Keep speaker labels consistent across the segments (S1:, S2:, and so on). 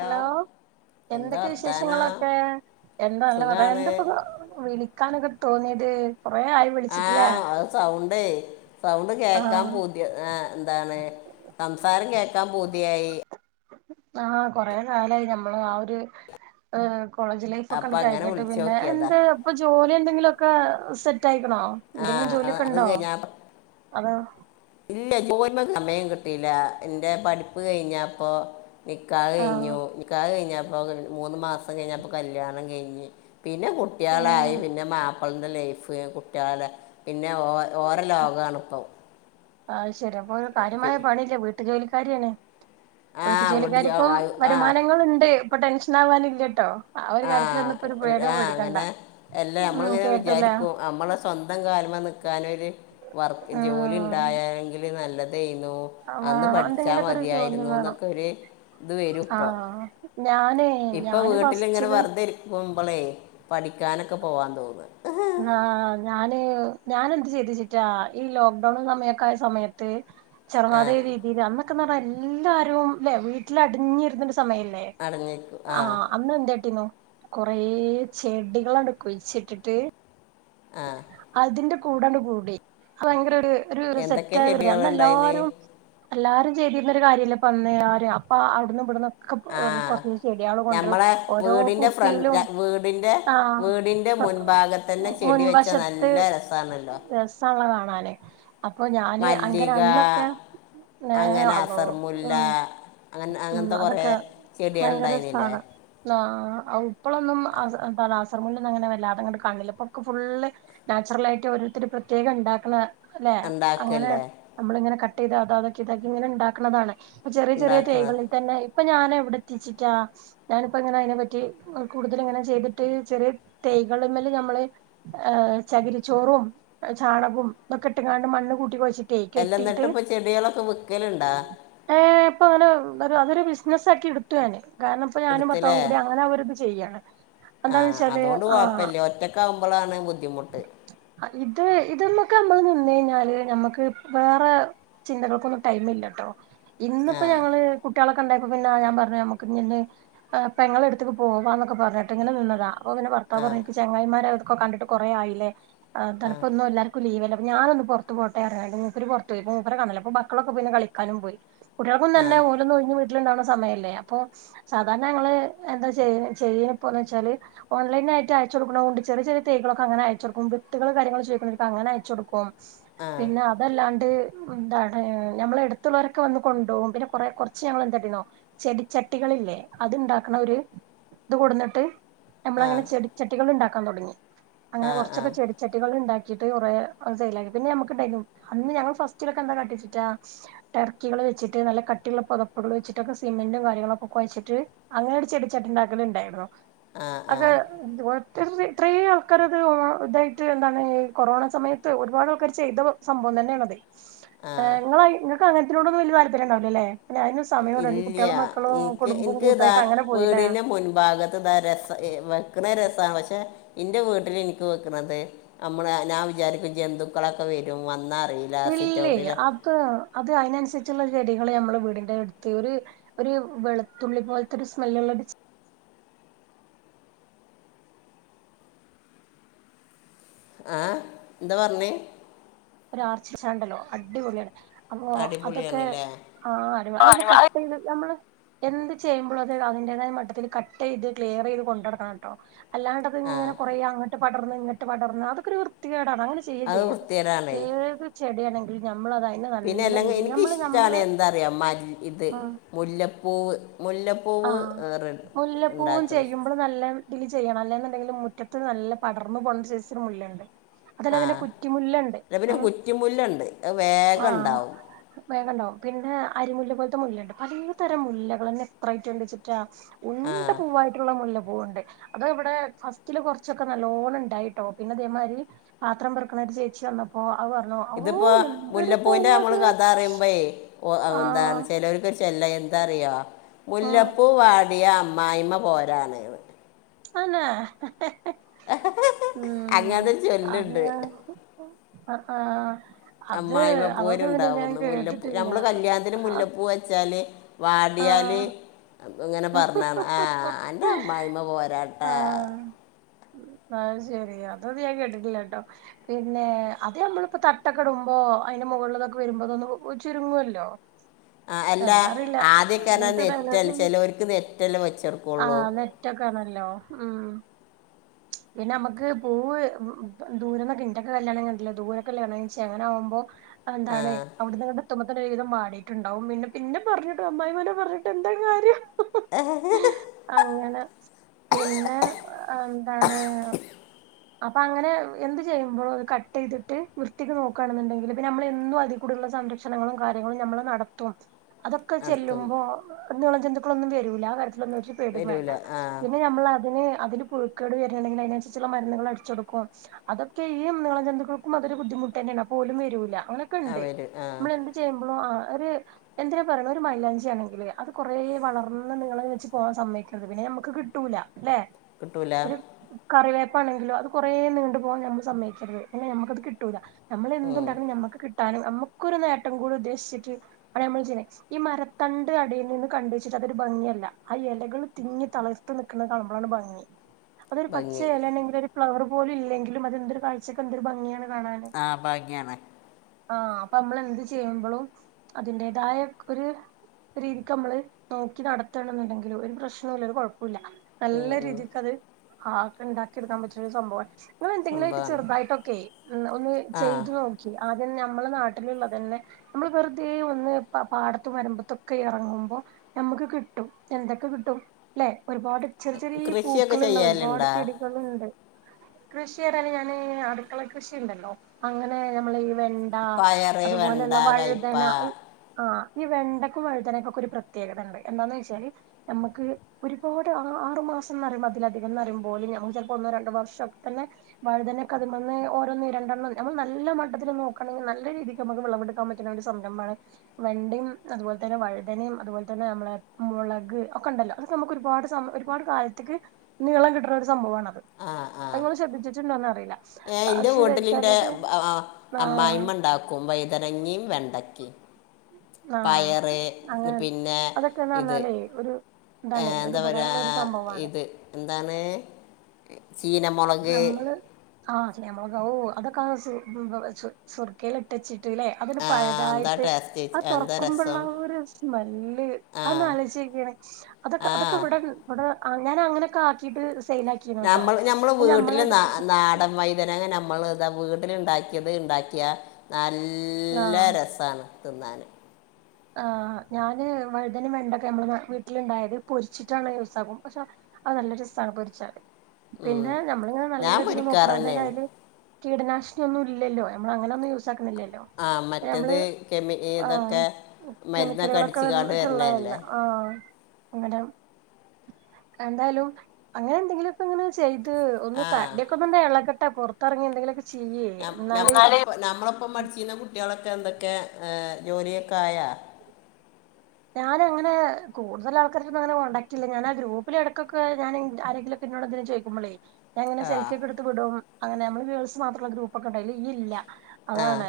S1: Hello
S2: എന്താ
S1: എന്തൊക്കെ
S2: വർത്താനോ
S1: വിശേഷങ്ങളൊക്കെ എന്താ നല്ല കഥ
S2: സുഖാണ്
S1: എന്തപ്പോ വിളിക്കാനൊക്കെ തോന്നിയത് കൊറെ ആയി
S2: ആ
S1: വിളിച്ചിട്ടില്ലേ
S2: സൗണ്ടേ സൗണ്ട് കേൾക്കാൻ
S1: ആഹ്
S2: പൂതി ആ ഏ എന്താണ് സംസാരം കേൾക്കാൻ പൂതിയായി
S1: ആഹ് കൊറെ കാലായി നമ്മൾ ആ ഒരു ഇത് ഏ കോളേജ് ലൈഫ് ഒക്കെണ്ട്
S2: അപ്പം അങ്ങനെ
S1: കഴിഞ്ഞിട്ട്
S2: വിളിച്ചു
S1: പിന്നെ
S2: നോക്കിയതാ
S1: എന്ത് ഇപ്പൊ ജോലി എന്തെങ്കിലും ഒക്കെ സെറ്റ് ആയിക്കണോ
S2: ആ
S1: എന്തെങ്കിലും
S2: അത്
S1: ജോലിയൊക്കെ
S2: അത്
S1: ഉണ്ടോ
S2: കഴിഞ്ഞാ
S1: അതോ
S2: ഇല്ല ജോലിമെ സമയം കിട്ടില്ല എന്റെ പഠിപ്പ് കഴിഞ്ഞപ്പൊ നിക്കാഹ്
S1: ആഹ്
S2: കഴിഞ്ഞു നിക്കാഹ് കഴിഞ്ഞപ്പോൾ മൂന്ന് മാസം കഴിഞ്ഞപ്പോ കല്യാണം കഴിഞ്ഞ് പിന്നെ
S1: ഉം
S2: കുട്ടികളായി പിന്നെ മാപ്പിളിന്റെ ലൈഫ് കുട്ടികളെ പിന്നെ ഓ ഓരോ ലോകണ് ഇപ്പൊ
S1: ആ ശരി അപ്പൊ കാര്യമായ പണിയില്ലേ വീട്ടു ജോലിക്കാരിയണ്
S2: ആ
S1: വീട്ട്
S2: ഓടി ജ- ആ
S1: ജോലിക്കാർക്കും
S2: ആ,
S1: വരുമാനങ്ങളുണ്ട് ഇപ്പൊ ടെൻഷൻ ആകാനില്ലട്ടോ
S2: ആ ആ അങ്ങനെ എല്ലാം
S1: ഉം
S2: നമ്മളിങ്ങനെ
S1: കേട്ടൂലേ
S2: വിചാരിക്കും നമ്മളെ സ്വന്തം കാലമ നിക്കാൻ നിക്കാൻ ഒരു വർക്ക് ജോലി
S1: ആഹ്
S2: ഉണ്ടായെങ്കിൽ നല്ലത്യുന്നു അന്ന്
S1: വേണം
S2: പഠിച്ചാ
S1: എന്തെങ്കിലൊക്കെ ഒരു ജോലി
S2: മതിയായിരുന്നു
S1: വേണം
S2: എന്നൊക്കെ ഒരു ഇത് വരും ഇപ്പൊ
S1: ഞാനേ
S2: ഇപ്പൊ വീട്ടിലിങ്ങനെ വെറുതെ ഇരിക്കുമ്പോളേ പഠിക്കാനൊക്കെ പോവാൻ തോന്നുന്നു
S1: ആ ഞാന് ഞാന് എന്ത് ചെയ്തു ചിട്ടാ ഈ ലോക്ക്ഡൗൺ സമയക്ക ആയ സമയത്ത്
S2: ആ
S1: ചെറുമാതേ രീതിയിൽ അന്നൊക്കെന്ന് പറഞ്ഞാൽ എല്ലാരും അല്ലെ വീട്ടിൽ അടിഞ്ഞിരുന്നൊരു സമയം അല്ലേ
S2: അടഞ്ഞിരിക്കും ആ
S1: ആഹ അന്ന് എന്താട്ടിന്നു കൊറെ ചെടികൾ അങ്ങ് കുഴിച്ചു ഇട്ടിട്ട്
S2: ആ
S1: അതിന്റെ കൂടങ്ങ് കൂടി അ ഭയങ്കര ഒരു സെറ്റ്
S2: എന്തൊക്കെ
S1: ആയവ അന്ന്
S2: ചെടികളുണ്ടായിന്
S1: എല്ലാരും എല്ലാരും ചെയ്തിരുന്നരു കാര്യമല്ലേ അന്ന് അപ്പൊ അവിടുന്ന് ഇവിടന്ന്
S2: ആ
S1: കുറച്ച് ചെടികൾ കൊണ്ടരും
S2: നമ്മളെ
S1: ഓരോ
S2: വീടിന്റെ ഫ്രണ്ട്
S1: കുപ്പിയിലും
S2: വീടിന്റെ വീടിന്റെ
S1: ആഹ്
S2: മുൻഭാഗത്ത് തന്നെ ചെടി വെച്ച നല്ല രസമാണല്ലോ
S1: കാണാൻ അപ്പൊ ഞാൻ അങ്ങനെ
S2: മല്ലിക
S1: അന്നൊക്കെ ഏ
S2: അങ്ങനെ
S1: അതോ
S2: അസർമുല്ല
S1: മ്
S2: അങ്ങനെ
S1: ഉം
S2: അങ്ങനത്തെ കുറേ
S1: അതൊക്കെ
S2: ചെടികൾ
S1: ഭയങ്കര
S2: ഉണ്ടായിരുന്നില്ലേ
S1: ഇഷ്ടമാണ് ആ ഇപ്പളൊന്നും അസം അസർ മുല്ലന്നും അങ്ങനെ വല്ലാത അങ്ങോട്ട് കാണില്ല ഇപ്പൊ ഫുള്ള് നാച്ചുറൽ ആയിട്ട് ഓരോരുത്തർ പ്രത്യേകം ഉണ്ടാക്കണ അല്ലെ അങ്ങനെ
S2: ഉണ്ടാക്കല്ലേ
S1: നമ്മൾ ഇങ്ങനെ കട്ട് ചെയ്ത അതൊക്കെ ഇതാക്കി ഇങ്ങനെ ഉണ്ടാക്കുന്നതാണ് ഇപ്പൊ ചെറിയ ചെറിയ
S2: ഉണ്ടാക്കണ
S1: തൈകൾ തന്നെ ഇപ്പൊ ഞാൻ എവിടെ എത്തിച്ചക്കാ ഞാനിപ്പോ ഇങ്ങനെ അതിനെ പറ്റി കൂടുതൽ ഇങ്ങനെ ചെയ്തിട്ട് ചെറിയ തൈകൾ മലിൽ നമ്മൾ ഏ ചകിരിച്ചോറും ചാണകവും ഒതൊക്കെ ഇട്ടുംങ്ങാണ്ട് മണ്ണ് കൂട്ടി കൊയ്ച്ച്
S2: എല്ല എന്നിട്ട് ഇപ്പൊ ചെടികളൊക്കെ വിൽക്കലുണ്ടാ
S1: ഏഹ ഇപ്പൊ അങ്ങനെ ഒരു അതൊരു ബിസിനസ്സ് ആക്കി എടുത്തു ഞാൻ കാരണം ഇപ്പൊ ഞാനും ഭത്താവും കൂടി അങ്ങനെ ഒരു ചെയ്യാണ് എന്താന്ന്
S2: ആഹ്
S1: വെച്ചാല്
S2: അതുകൊണ്ട്
S1: ആ
S2: കുഴപ്പമില്ല ഒറ്റക്കെ ആവുമ്പോഴാണ് ബുദ്ധിമുട്ട്
S1: ഇത് ഇതമ്മക്കെ നമ്മൾ നിന്ന് കഴിഞ്ഞാൽ നമ്മുക്ക് വേറെ ചിന്തകൾക്കൊന്നും ടൈം ഇല്ലട്ടോ
S2: ആ
S1: ഇന്നിപ്പോ ഞങ്ങൾ കുട്ടികളെ കണ്ടപ്പോ പിന്നെ ഞാൻ പറഞ്ഞു നമ്മക്ക് ഇന്ന് പെങ്ങളെ അടുത്തുക്ക് പോവാന്നൊക്കെ പറഞ്ഞിട്ട് ഇങ്ങനെ നിന്നതാ അപ്പൊ പിന്നെ ഭർത്താവ്
S2: ആ
S1: പറഞ്ഞു എനിക്ക് ചങ്ങായിമാരെ കണ്ടിട്ട് കുറെ ആയില്ലേ ആ തണുപ്പൊന്നും എല്ലാർക്കും ലീവല്ല ഞാനൊന്നും പുറത്ത് പുറത്ത് പോട്ട മൂപ്പർ പുറത്ത് പോയി മൂപ്പരെ കണ്ടില്ല അപ്പൊ മക്കളൊക്കെന്നെ കളിക്കാനും പോയി കുട്ടികൾക്കും
S2: ആ ആ
S1: തന്നെ ഓലെന്നും വീട്ടിലിണ്ടാണ സമയല്ലേ അപ്പൊ സാധാരണ ഞങ്ങള് എന്താ ചെയ്യ ചെയ്യണപ്പോന്ന് വെച്ചാല് ഓൺലൈനായിട്ട് അയച്ച് കൊടുക്കുന്ന കൊണ്ട് ചെറിയ ചെറിയ തേകളൊക്കെ അങ്ങനെ അയച്ച് കൊടുക്കും വിത്തുകൾ കാര്യങ്ങളും ചോയ്ക്കുന്നൊക്കെ അങ്ങനെ അയച്ച് കൊടുക്കും പിന്നെ
S2: ആ
S1: അതല്ലാണ്ട് എന്താണ് ഞമ്മള് എടുത്തുള്ളവരക്കെ വന്ന് കൊണ്ടോകും പിന്നെ കൊറെ കൊറച്ച് ഞങ്ങള് എന്തെടുന്നോ ചെടിച്ചട്ടികളല്ലേ അത്ണ്ടാക്കണ ഒരു ഇത് കൊടുന്നിട്ട് നമ്മളങ്ങനെ ചെടിച്ചട്ടികള് ഇണ്ടാക്കാൻ തുടങ്ങി
S2: ആ
S1: അങ്ങനെ കുറച്ചൊക്കെ
S2: ആ
S1: ചെടി ചട്ടികൊണ്ട് ഇണ്ടാകിട്ട് കുറെ ചെയലാക്കി പിന്നെ ഞമ്മക്ണ്ടായിരുന്നു അന്ന് ഞങ്ങള് ഫസ്റ്റിലൊക്കെ എന്താ കാട്ടിച്ചിട്ടാ. ടർക്കികൾ വെച്ചിട്ട് നല്ല കട്ടിള്ള പൊതപ്പുകൾ വച്ചിട്ടൊക്കെ സിമന്റും കാര്ങ്ങളൊക്കെ കൊയച്ചിട്ട്. അങ്ങനൊരു ചെടിച്ചട്ടി ഇണ്ടാക്കല് ഇണ്ടായിരുന്നു
S2: ആ ആ
S1: അത് ഒത്തി ഇത്ര ആൾക്കാരത് ഇതായിട്ട് എന്താണ് ഈ കൊറോണ സമയത്ത് ഒരുപാട് ആൾക്കാർ ചെയ്ത സംഭവം തന്നെയാണ് അത്. ഏഹ് നിങ്ങള് നിങ്ങക്ക് അങ്ങൻ തിനോടൊന്നും വല്ല്യ താല്പര്യം ഇണ്ടാവുലല്ലേ.
S2: ഇല്ല ഇൻക്ക്
S1: കുടുംബവും
S2: ഇൻക്ക്താ
S1: കൂട്ടായിട്ട് അങ്ങനെ പോയില്ലേ
S2: വീടിന്റെ മുൻഭാഗത്ത് ദാ രസ വെക്ണ് രസാ പക്ഷെ ഇന്റെ വീട്ടില് ഇൻക്ക് വെക്ക്ണത്. നമ്മള് ഞാൻ വിചാരിക്കും ജന്തുക്കളൊക്കെ വരും വന്നാറിയും
S1: ഇല്ലില്ല അത് അത് അയ്നനുസരിച്ചുള്ള ചെടികള് നമ്മള് വീടിന്റെ എട്ത്ത് ഒരു. ഒരു വെളുത്തുള്ളി പോലത്തെ ഒരു സ്മെല്ലുള്ള ചെ
S2: ആഹ് എന്താ പറഞ്ഞേ
S1: ഒര് ആർച്ചസാണ്ടല്ലോ അടിപൊളിയാണ് അപ്പൊ അതൊക്കെ
S2: അടിപൊളിയാണ് അല്ലേ
S1: ആ അതിനെ കട്ട് ചെയ്ത്ട്ട് നമ്മള്. എന്ത് ചെയ്യുമ്പോളും അത് അതിന്റേതായ മട്ടത്തില് കട്ട്യ്ത് ക്ലിയർ ചെയ്ത് കൊണ്ടടക്കണട്ടോ.
S2: ആ
S1: അല്ലാണ്ടത്ങ്ങനെ കുറേ അങ്ങട്ട് പടർന്ന് ഇങ്ങട്ട് പടർന്ന് അതൊക്കൊരു വൃത്തികേടാണ്. അങ്ങനെ ചെയ്യേ ചെയ്യരുത്.
S2: [unintelligible]
S1: ഏത് ചെടിയാണെങ്കിൽ ഞമ്മളത്
S2: പിന്നെ എല്ലെങ്കി എനിക്കിഷ്ടാണ് എന്താറിയൊ മ ഇത്
S1: ഉം
S2: മുല്ലപ്പൂവ് മുല്ല പൂവ് റെഡ് ഇണ്ടാക്കണേ
S1: നമ്മള് നല്ല ഇതില് ചെയ്യണം അല്ലന്ന്ണ്ടെങ്കില് മുറ്റത്ത് നല്ല പടർന്നു പൊന്തലിച്ച മുല്ലയാണത്. അതില്ലാ
S2: ആ
S1: പിന്നെ കുറ്റിമുല്ലണ്ട്
S2: അല്ല പിന്നെ
S1: ഉം
S2: കുറ്റിമുല്ലുണ്ട് അത് വേഗം
S1: ആഹ്
S2: ഉണ്ടാവും
S1: വേഗണ്ടാവും പിന്നെ അരിമുല്ല പോലത്തെ മുല്ലണ്ട് പലതരം മുല്ലകൾന്നെ എത്രായിട്ട്ണ്ട്ച്ചിറ്റാ. ഉണ്ട
S2: ആ
S1: പൂവായി മുല്ല പൂവ്ണ്ട് അത് ഇവിടെ ഫസ്റ്റില് കുറച്ചൊക്കെ നല്ലോണം ഇണ്ടായിട്ടോ പിന്നെതേമാരി പത്രം പെറക്കണ ഒരു ചേച്ചി വന്ന്
S2: ഇതിപ്പോ മുല്ലപ്പൂവിന്റെ നമ്മള്
S1: പൂവത്
S2: കഥറിയുമ്പയേ എന്താ
S1: ആഹ്
S2: ചെലർക്ക്. ചെല്ല എന്തറിയോ
S1: ഉം
S2: മുല്ലപ്പൂ വാടിയ അമ്മായിമ്മ പോരാണ്.
S1: ആന്നാ ഉം
S2: അങ്ങനത്തെ ഒരു ചൊല്ലുണ്ട്
S1: അതെയാ ആഹ് ആഹ് അത്
S2: അമ്മായിമ്മ
S1: അതൊന്നും പിന്നെ ഞാൻ
S2: പോരുണ്ടാവുന്നു മുല്ലപ്പൂ
S1: കേട്ടിട്ടില്ല
S2: നമ്മള് കല്യാണത്തിന്
S1: ആഹ്
S2: മുല്ലപ്പൂ വെച്ചാല്. വാടിയാൽ
S1: ആഹ്
S2: ഇങ്ങനെ പറഞാണ് ആ അൻ്റെ അമ്മായിമ്മ പോരാട്ടാ.
S1: ആഹ് ശരി അതൊന്നും ഞാൻ കേട്ടിട്ടില്ലട്ടോ. പിന്നെ അത് നമ്മളിപ്പോ തട്ടൊക്കെടുമ്പോ അയ്ന്റെ മുകളിലതൊക്കെ വരുമ്പോതൊന്ന് ചുരുങ്ങല്ലോ
S2: ആഹ് അല്ല ആദ്യൊക്ക നെറ്റൽ ചെലോർക്ക് നെറ്റല് വെച്ച
S1: ആഹ് നെറ്റൊക്കെ ആണല്ലോ ഉം പിന്നെ അമ്മക്ക് പൂവ് ദൂരംന്നൊക്കെ ഇണ്ടൊക്കെ കല്യാണം കണ്ടല്ല ദൂര കല്യാണം കയിച്ചു അങ്ങനാകുമ്പോ
S2: ആ
S1: എന്താണ് അവിട് ഇങ്ങട് ത്തുമ്പോത്തിന് ഒരു വിതം വാടിയിട്ടുണ്ടാവും പിന്നെ ഇന്നെ പറഞ്ഞിട്ട് അമ്മായിമ്മാനെ പറഞ്ഞിട്ട് എന്താ കാര്യം
S2: ഏഹ്
S1: അങ്ങനെ പിന്നെ എന്താണ് അപ്പൊ അങ്ങനെ എന്ത് ചെയ്യുമ്പോഴോ അത് കട്ട ചെയ്തിട്ട് വൃത്തിക്ക് നോക്കാണെന്നുണ്ടെങ്കില് പിന്നെമ്മള് എന്തും അഹ് കൂടുള്ള സംരക്ഷണങ്ങളും കാര്യങ്ങളും നമ്മള് നടത്തും അതൊക്കെ
S2: നടത്തും
S1: ചെല്ലുമ്പോ നീള ജന്തുക്കളൊന്നും വരൂല ആ കാര്ത്തിലൊന്നും പെടും
S2: വരൂല
S1: വേണ്ട
S2: ആ
S1: പിന്നെ നമ്മൾ അതിന് അതില് പുഴുക്കള് വരാ ണെങ്കി അതിനനസരിച്ചുള്ള മരുന്നുകള് അടിച്ച കൊടുക്കോ അതൊക്കെഈ നീള ജന്തുക്കൾക്കും അതൊരു ബുദ്ധിമുട്ടെന്നെണ് അപ്പം ഓലും വരൂല
S2: ആ
S1: ക്കണ്ട്
S2: വരും ആ
S1: നമ്മൾ എന്ത് ചെയ്യുമ്പളും ആ ഒരു എന്തിനാ പറയിണു ഒരു മൈലാഞ്ചി ആണെങ്കില് അത് കുറേ വളർന്ന് നീളം വെച്ച് പോവാൻ സമ്മയ്ക്കരുത് പിന്നെ ഞമ്മക്ക് കിട്ടൂല അല്ലെ
S2: കിട്ടൂല
S1: കറിവേപ്പാണെങ്കിലോ അത് കുറേ നീണ്ടു പോകാൻ നമ്മൾ സമ്മയ്ക്കരുത് പിന്നെ നമുക്കത് കിട്ടൂല
S2: ഉം.
S1: ഞമ്മളെന്തുണ്ടങ്കും നമുക്ക് കി ട്ടാനും നമുക്കൊരു നേട്ടം കൂടി ഉദ്ദേശിച്ചിട്ട് ആണ് നമ്മൾ ചെയണ ത് ഈ മരത്തണ്ട് അടിന്ന് കണ്ട വ അതൊരു ഭംഗിയല്ല ആ ഇലകൾ തിങ്ങി തളർത്ത് നിൽക്കുന്ന കാണുമ്പോഴാണ് ഭംഗി അതൊരു പച്ച
S2: ഭംഗി
S1: എലാണെ അല്ലെങ്കിൽ ഒരു ഫ്ലവർ പോല ഇല്ലെങ്കില അതെന്തൊരു കാഴ്ചക്ക എന്തൊരു ഭംഗിയാണ് കാണാന
S2: ആ ഭംഗിയാണ്
S1: ആഹ് അപ്പൊ നമ്മൾ എന്ത് ചെയ്യുമ്പോഴും അതിന്റേതായ ഒര് രീതിക്ക് നമ്മള് നോക്കി നടത്തണം എന്നില്ലെങ്കില ഒരു പ്രശ്നല്ല ഒരു കൊഴപ്പുല്ല നല്ല രീതിക്ക് അത് ആഹ് ഒക്കെ ഉണ്ടാക്കിയെടുക്കാൻ പറ്റരു സംഭവ ഇങ്ങള് എന്തെങ്കിലും ആയിറ്റ്
S2: സംഭവമാണ്
S1: ചെറുതായിട്ടൊക്കെ ഒന്ന്
S2: ആ
S1: ചെയ്തു നോക്കി ആദ്യം നമ്മെ നാട്ടിലുള്ള തന്നെ നമ്മള് വെറുതെ ഒന്ന് പാടത്തും വരുമ്പത്തൊക്കെ എറങ്ങുമ്പോ നമുക്ക് കിട്ടും എന്തൊക്കെ കിട്ടും അല്ലെ ഒരുപാട് ചെറിയ ചെറിയ
S2: കൃഷിയൊക്കെ
S1: പൂക്കളുള്ള
S2: ചെയ്യാലുണ്ടാ
S1: കൃഷിറൽ ഞാൻ അടുക്കള കൃഷിയുണ്ടല്ലോ അങ്ങനെ നമ്മൾ ഈ വെ
S2: പയറ് വെണ്ട
S1: അതുപോലെയുള്ള
S2: കയ്പ
S1: വഴുതന ആ ഈ വെണ്ടക്കും വഴുതനക്കൊക്കെ പ്ര ത്യേകത ഉണ്ട് എന്താന്ന് വെച്ചാല് നമക്ക് ഒരുപാട് ആറ് മാസംന്ന് പറയ്പോ അതിലധികം പറയുമ്പോലും ഞ ച ഒന്നോ രണ്ടോ വർഷംക്കെ തന്നെ വഴുതന്നെ കതിമ്മന്ന് ഓരോന്ന് രണ്ടെണ്ണം നമ്മ നല്ല മട്ടത്തി നോക്കണങ്കി നല്ലീരീതിക്ക് നമുക്ക് വിളവെടുക്കാൻ പറ്റും സംരംഭമാണ് വെന്ടിം അതുപോലെ തന്നെ വഴുതനയും അതുപോലെ ന്നെ നമ്മളെ മുളക് ഒക്കെ ഉണ്ടല്ലോ അതെ നമുക്ക് ഒരുപാട് ഒരുപാട് കാലത്തേക്ക് നീളം കിട്ടണ സംഭവണത് അങ്ങൾ ശ്രദ്ധിച്ചിട്ടുണ്ടോന്ന അറിയില്ല
S2: ഏഹ് ഇന്റെ
S1: പക്ഷെ
S2: വീട്ടിലിന്റെ
S1: ചിലത് ആഹ്
S2: അമ്മായിമ്മ ഇണ്ടാക്കും വയ്തനങ്ങിയും വെണ്ടക്കിം
S1: ആഹ്
S2: പയറ്
S1: അങ്ങനെ
S2: പിന്നെ
S1: അതൊക്കെന്ന്
S2: ഇത്
S1: പറഞ്ഞാലേ ഒരു ഇതാണേ ഒരു
S2: എന്താ പറയാ
S1: ഉപകാരമുള്ള ഒരു സംഭവമാണ്
S2: ഇത് എന്താണ് ചീനം
S1: നമ്മള് ആഹ് നമ്മള ഓ അതൊക്കെ [unintelligible] ക്കൽ ഇട്ടച്ചിട്ട് അല്ലെ അതൊന്
S2: ആ എന്താ
S1: പഴതായിട്ട്
S2: ടേസ്റ്റ്
S1: ആഹ്
S2: എന്താ
S1: തുറക്കുമ്പോള്ള
S2: രസം
S1: ഒരു സ്മെല്ല്
S2: ആ
S1: അന്ന് അലൊചോക്കിയ അതൊക്കെ അതൊക്കെ
S2: ആ
S1: ഇവിടെ ഇവിടെ ഞാൻ അങ്ങനെയൊക്കെ ആക്കിട്ട് സെയിൽ ആക്കിണ്ട്ടോ
S2: വീട്ടില ന നാടൻ വൈതനെ നമ്മൾ ഇതാ വീട്ടില ഇണ്ടാക്കിയത് ഇണ്ടാക്കിയ നല്ല
S1: ആഹ്
S2: രസാണ് തിന്നാന്
S1: ആഹ് ഞാന് വഴുതനും വെണ്ടൊക്കെ നമ്മള് വീട്ടിലുണ്ടായത് പൊരിച്ചിട്ടാണ് യൂസ ആകും പക്ഷെ അത് നല്ല രസാണ് പൊരിച്ചാല് പിന്നെ നമ്മളിങ്ങനെ നല്ല
S2: ഞാൻ
S1: രീതിൽ
S2: പൊരിക്കാറ്
S1: നോക്കണ
S2: തന്നെയാണ്
S1: അതായല് കീടനാശിനിയന്നും ഇല്ലല്ലോ നമ്മള് അങ്ങനെന്നും യൂസാക്ക്ണ്ല്ലല്ലോ
S2: ഹ് ആ
S1: പിന്നെ
S2: മറ്റത് കെമി ഇതൊക്കെ മരുന്നൊക്കെ
S1: കെമിക്കലുകളൊക്കെ
S2: അടിച്ച കാണ്ട് വരണ
S1: വന്നിട്ടുള്ളതല്ല
S2: അല്ലേ
S1: ആഹ് അങ്ങനെ എന്തായാലും അങ്ങനെ എന്തെങ്കിലുംക്കെ ഇങ്ങനെ ചെയ് ഒന്ന്
S2: ആ
S1: തടിയൊക്കൊ എന്താ എളകട്ടെ പൊറത്തിറങ്ങി എന്തെിലൊക്കെ
S2: ആഹ് നമ്മളിപ്പ പഠിച്ചിരുന്ന കുട്ടികളൊക്കെ എന്തൊക്കെ ജോലിയൊക്കെ ആയാ
S1: ഞാനഅങ്ങനെ കൂടുതൽ ആൾക്കാർന്നുംങ്ങനെ കോണ്ടാക്ട് ഇല്ല ഞൻാ ഗ്രൂപ്പില ഇടക്കൊക്കെ ഞാൻ ആരെങ്കിലും ഇന്നോട് എന്തലും ചോക്കുമ്പോളേ ഞനിങ്ങനെ
S2: ആ
S1: സെൽഫി ഒക്കെടുത്ത് വിടും അങ്ങനെ നമ്മ ഗേൾസ് മാത്രമുള്ള ഗ്രൂപ്പ ഒക്കെണ്ട് അയിൽ ഇയ്യ് ഇല്ല
S2: ആ
S1: അതാണ്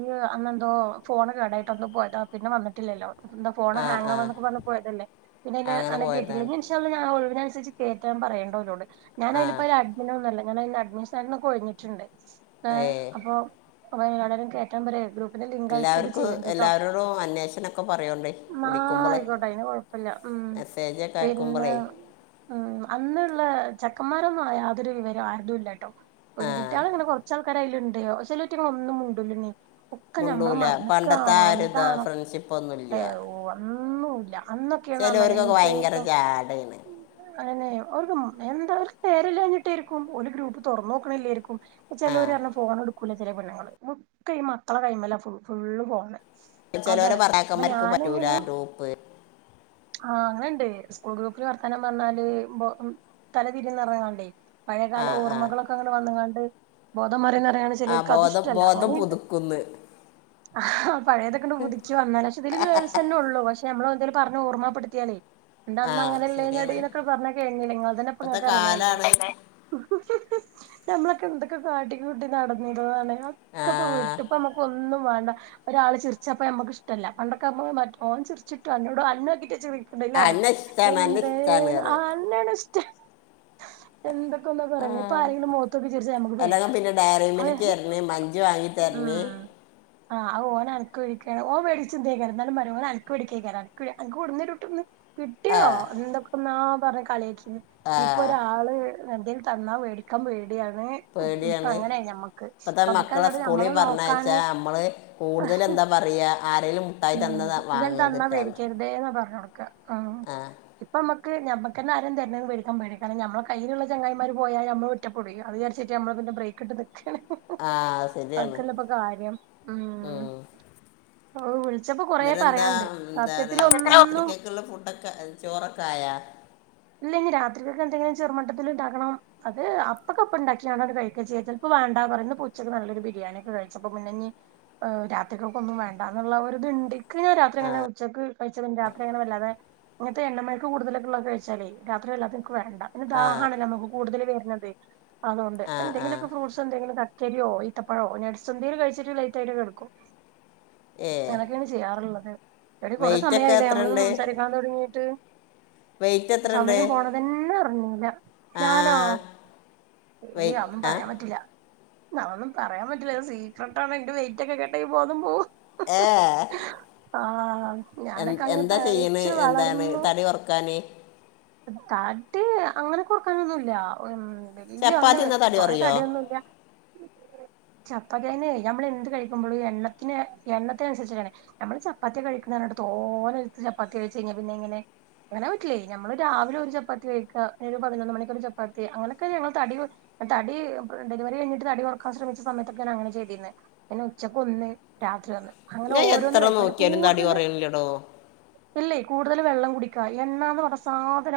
S1: യ്യ് അന്നന്തോ ഫോൺ കേടായിട്ട്ന്തോ പോയതണ് പിന്നെ വന്നിട്ടില്ലല്ലോ എന്താ ഫോണ്
S2: ആ
S1: ഹാങ്
S2: ആ
S1: ആവാന്നോക്കെ പറഞ്ഞ് പോയതല്ലേ പിന്നെ അയില്
S2: അങ്ങനെ
S1: അനെ കിട്ടില്ല,
S2: പോയതാണ്
S1: ഇജ് ഇൻസ് ഒഴവിനുസരിച്ച് കോറ്റാൻ പറേണ്ടരോട്,
S2: ആ
S1: ഞാനയില് ഇപ അഡ്മിൻ ഒന്നുംല്ല ഞാൻ അയിന്ന് അഡ്മിൻ സ്ഥാനത്ത്ന്ന്ഒക്കെ ഒഴിഞ്ഞിട്ടുണ്ട്
S2: ഏ
S1: ഏഹ് അപ്പൊ ആരോ ഞാൻപറയാേ ഗ്രൂപ്പിന്റെലിങ്ക് അയക്കക്കൊ ചെയ്യണ്ട്ട്ടോ
S2: ബ്രോ അ അന്വേഷനൊക്കെ പറയൊണ്ടേ
S1: ആഹ് ആയിക്കോട്ടെ അയിന് കൊഴപ്പില്ല ഉം
S2: മെസ്സേജൊക്കെ
S1: പിന്നെ
S2: അയക്കുമ്പോഴേ
S1: ഉം അന്നുള്ള ചെക്കന്മാരൊന്നും യാതൊരു വിവരവും ആരുതുംഇല്ലട്ടോ
S2: ആ
S1: പെങ്കുട്ടികളിങ്ങനെ കൊറച്ചാൾക്കാര അയല്ണ്ട് ചെലറ്റങ്ങൾ ഒന്നും മുണ്ടുലഇണ്ണി
S2: മുണ്ടൂല പണ്ടത്തെ ആ രു ഇതാ ഫ്രണ്ട്ഷിപ്പൊന്നു ഇല്ല
S1: ഏഹ് ഒന്നുല്ല അന്നൊക്കെന്ന് പറഞ്ഞാ
S2: ചേലോർക്കൊക്കെ ഭയങ്കര
S1: എന്തേന്നു
S2: ചാടാണ്
S1: അങ്ങനെ ഓർക്കും എന്താ ഒര്ക് നേരെല്ലഞ്ഞിട്ടായിരിക്കും ഒരു ഗ്രൂപ്പ് തുറന്നോക്കണില്ലേരിക്കും.
S2: ആ
S1: ചെലോര് പറ്ഞ്ഞ ഫോൺഎടുക്കൂല ചെലെ പെണ്ണങ്ങങ്ങള് ഒക്കെ ഈ മക്കളെ കയ്മല ഫുള്ള് ഫോണ്.
S2: ചേലോരെ
S1: അതാണ് അപ്പൊ
S2: ഭർത്താക്കന്മാര്ക്കും പറ്റൂല
S1: ഞാനിങ്ങനെ
S2: ഗ്രൂപ്പ്.
S1: ആഹ് അങ്ങണ്ട് സ്കൂൾ ഗ്രൂപ്പില് വർത്തനം പറഞ്ഞാല് ഇപ്പൊ തല തിരിന്നറ്ഞ്കാണ്ടേ
S2: ആ
S1: പയെകാല
S2: ആ
S1: ഓർമ്മകളൊക്കെ അങ്ങനെ വന്ന കാണ്ട്. ബോധം മറിംന്ന് ന്നറിഞ്കാണ്ട്
S2: ആ
S1: ചേലോൽക് അത്
S2: ബോധം
S1: ഇഷ്ടല്ല
S2: ബോധം
S1: അങ്ങനിണ്ട്.
S2: പുതുക്കുന്ന്
S1: അഹ് പഴയതൊക്കെണ്ട് പുതുക്കി വന്നാലോച്ച് ഇതില് ഗേൾസെന്നെ ഒള്ളൂ പക്ഷെ ഞമ്മള എന്തേലും പറഞ് ഓർമ്മപ്പെടുത്തിയാലേ.
S2: ആ
S1: അന്ന്
S2: ശരിയാണ്
S1: അങ്ങനെല്ലേന്നടിന്നൊക്കെ പറഞ് കഴിഞ്ഞിലെ നിങ്ങൾതന്നെപ്പൊ
S2: ഇപ്പത്തെ
S1: ങ്ങക്ക് അറിണല്ലേ
S2: കാലാണ്
S1: ഞമ്മളൊക്കെ എന്തൊക്കെ കാട്ടികൂട്ടി നടന്നിര്ന്നതാണ്.
S2: ആ
S1: ഒക്കപ്പ വിട്ട് പ്പം നമ്മക്ക് ഒന്നും വേണ്ട ഒരാള് ചിരിച്ചപ്പ നമ്മക്ക് ഇഷ്ട്ടല്ല. പണ്ടൊക്കമ്മ മറ്റ ഓൻ ചിരിച്ചിട്ടും അന്നോട് അന്നൊക്കിട്ട് ചിറിക്കണ്ടല്ലേ
S2: അന്നെ ഇഷ്ടാണ് അന്നെ
S1: എന്തേ
S2: ഇഷ്ടാണ് കയറ്
S1: ആഹ് അന്നേണ് ഇഷ്ടം. എന്തൊക്കെന്ന് പറഞ് ഇപ്പൊ ആരെങ്കിലും മോതോകി ചിരിച്ച നമ്മക്ക് പേടിയാ
S2: അല്ലെങ്കിൽ
S1: അത
S2: തന്നെ.
S1: ആഹ് ഓന്അൻക്ക്ഇന്ക്ക് ഓന് വെ ചിട്ടെക്കാരം എന്നാലുംപറയുഒനൻക്ക് അനക്ക് പിടിക്കേക്കരം അനക്ക് അനക്ക് കൊടുന്നൊരുട്ടൊന്ന് കിട്ട്യോ എന്ത ഇപ്പൊ ന്നാ പറഞ് കളിയാക്കിന്
S2: ആ
S1: ഇപ്പൊ ഒരാള് എന്തേല് തന്നാ വേടിക്കാൻ പേടിയാണ് ഇപ്പ
S2: പേടിയാണ്
S1: അങ്ങനെയായി ഞമ്മക്ക്
S2: പ്പത്തെ
S1: നമുക്കത്
S2: മക്കളെ
S1: കണ്ട്
S2: സ്കൂളിൽ
S1: നമ്മളെ
S2: പറഞ്ഞയച്ചാ
S1: നോക്കാന്
S2: നമ്മള് കൂടുതൽ എന്താ പറയാ ആരെലും
S1: ഉം ഇന്തേ തന്നാ വേടിക്കരുതേന്നാ പറഞ്ഞോട്ക ആഹ്
S2: ആ
S1: ഇപ്പൊ മ്മക്ക് ഞമ്മക്കെന്നെ ആരും തരുന്ന മേടിക്കാൻ പേടിയാ കാരണം നമ്മ കയിലുള്ള ചങ്ങായിമാര് പോയാ നമ്മള് റ്റ പുടിക്കും അത്ചാരിച്ട്ട് നമ്മള് പിന്ന ബ്രേക്ക് ഇട്ട് നിക്ക്ണ്.
S2: ആ ശരിയാണ്
S1: അതക്കെല്ലപ്പൊ കാര്യം മം വിളിച്ചപ്പോ കൊറേ
S2: ഇന്നട്ട് എന്താ
S1: പറയാണ്ട്
S2: ന്താണ്
S1: സത്യത്തിലൊന്നും
S2: രാത്രിക്കൊക്ള്ള ഫുഡൊക്കെ ചോറൊക്ക ആയാ?
S1: ഇല്ല ഇഞ് രാത്രിക്കക്ക് എന്തെങ്കിലും ചെറുമട്ടത്തിൽ ഉണ്ടാക്കണം. അത് അപ്പൊക്കപ്പണ്ടാക്കിയാണത് കഴിക്ക ചെയ്യ, ചെലപ്പോ വേണ്ടാ പറയ ഉച്ചയ്ക്ക് നല്ലൊരു ബിരിയാണി ഒക്കെ കഴിച്ചപ്പപിന്നഞ്ഞ് രാത്രികൾക്ക് ഒന്നും വേണ്ടന്നുള്ള ഒരുരിതുണ്ട് ക്ക് രാത്രിങ്ങനെ ഉച്ചക്ക് കഴിച്ച പിന്നെ രാത്രിങ്ങനെ വല്ലാതെ ങ്ങനത്തെ എണ്ണമേക്ക് കൂടുതലക്കള്ള കഴി ച്ചാലെ രാത്രിവല്ലാതനിക്ക് വേണ്ട പിന്നെ ദാഹാണല്ലോ നമുക്ക് കൂടുതൽ വരണത്. അതുകൊണ്ട്
S2: ആ ആ
S1: ഇപ്പന്തെങ്കിലൊക്കെ ഫ്രൂട്ട്സെന്തെങ്കിലും കക്കരിയോ ഈത്തപ്പഴോ നട്സ്വന്തെലും കഴിച്ചിട്ട് ലൈറ്റായിട്ട് കെടുക്കും.
S2: ഏ
S1: ങ്ങനൊക്കെണ് ചെയ്യാറുള്ളത് എടി കൊറെ
S2: വെയിറ്റ് ഒക്കെ
S1: സമയായില്ലേ
S2: എത്ര
S1: നമ്മളൊന്ന്
S2: ഉണ്ട്
S1: സംസാരിക്കാൻ തൊടങ്ങീട്ട്.
S2: വെയിറ്റ് എത്ര ഉണ്ട്
S1: സമയം പോണതന്നെ അറിഞ്ഞീല.
S2: ആ
S1: ഞാനോ ഏയ്
S2: വെയിറ്റ്
S1: അതൊന്നും
S2: ആ
S1: പറയാൻ പറ്റില്ല. അതൊന്നും പറയാൻ പറ്റില്ലത് സീക്രട്ടാണ് എന്റെ വെയിറ്റ് ഒക്കെ കേട്ടാ ഇയ് ബോധം പോവും.
S2: ഏഹ്.
S1: ആഹ് ഞാനൊക്കെ അങ് തഴച്ച് വളർന്നു.
S2: തൊർക്കാനേ.
S1: തടി അങ്ങനെ കൊർക്കാനൊന്നുംല്ല ഉം. വല്ല്യ അങ്ങനെ
S2: ചപ്പാത്തി എന്നാ തടി
S1: തോന
S2: കുറയോ
S1: തടിയൊന്നുംല്യ. ചപ്പക്കിഴങ് ഞമ്മള് എന്ത് കഴിക്കുമ്പളും എണ്ണത്തിന് എണ്ണത്തിനുസരിച്ചിടാണ്. നമ്മള് ചപ്പാത്തി കഴിക്കുന്നറിഞ്ഞിട്ട് തോനെട്ത്ത് ചപ്പാത്തി കഴിച്ച് കഴിഞ്ഞാ പിന്നെങ്ങനെ. ങ്ങനെപ ക്ക് ഞമ്മള് രാവിലെ ഒരു ചപ്പാത്തി കഴിക്ക ഒരു പതിനൊന്ന് മണിക്ക ഒരു ചപ്പാത്തി അങ്ങനെയൊക്കെ ഞമ്മള് തടി കൊ തടി ഡെലിവറി കഴിഞ്ഞിട്ട് തടി കൊറക്കാൻ ശ്രമിച്ചസമയത്തൊക്ക ഞാങ്ങനെ ചെയ്തിര്ന്നെ. പിന്നെ ഉച്ചക്ക് ഒന്ന് രാത്രി ഒന്ന് അങ്ങനെ
S2: ഞാൻ
S1: ഓരോന്ന്
S2: എത്ര
S1: കഴിക്കണം
S2: നോക്കിയാലും തടി
S1: കൂടുതല്.
S2: കുറയണില്ലടോ
S1: ഇല്ലേ കൂടുതല് വെള്ളം കുടിക്കാ എണ്ണാന്ന് പറഞ്ഞ സാധനം.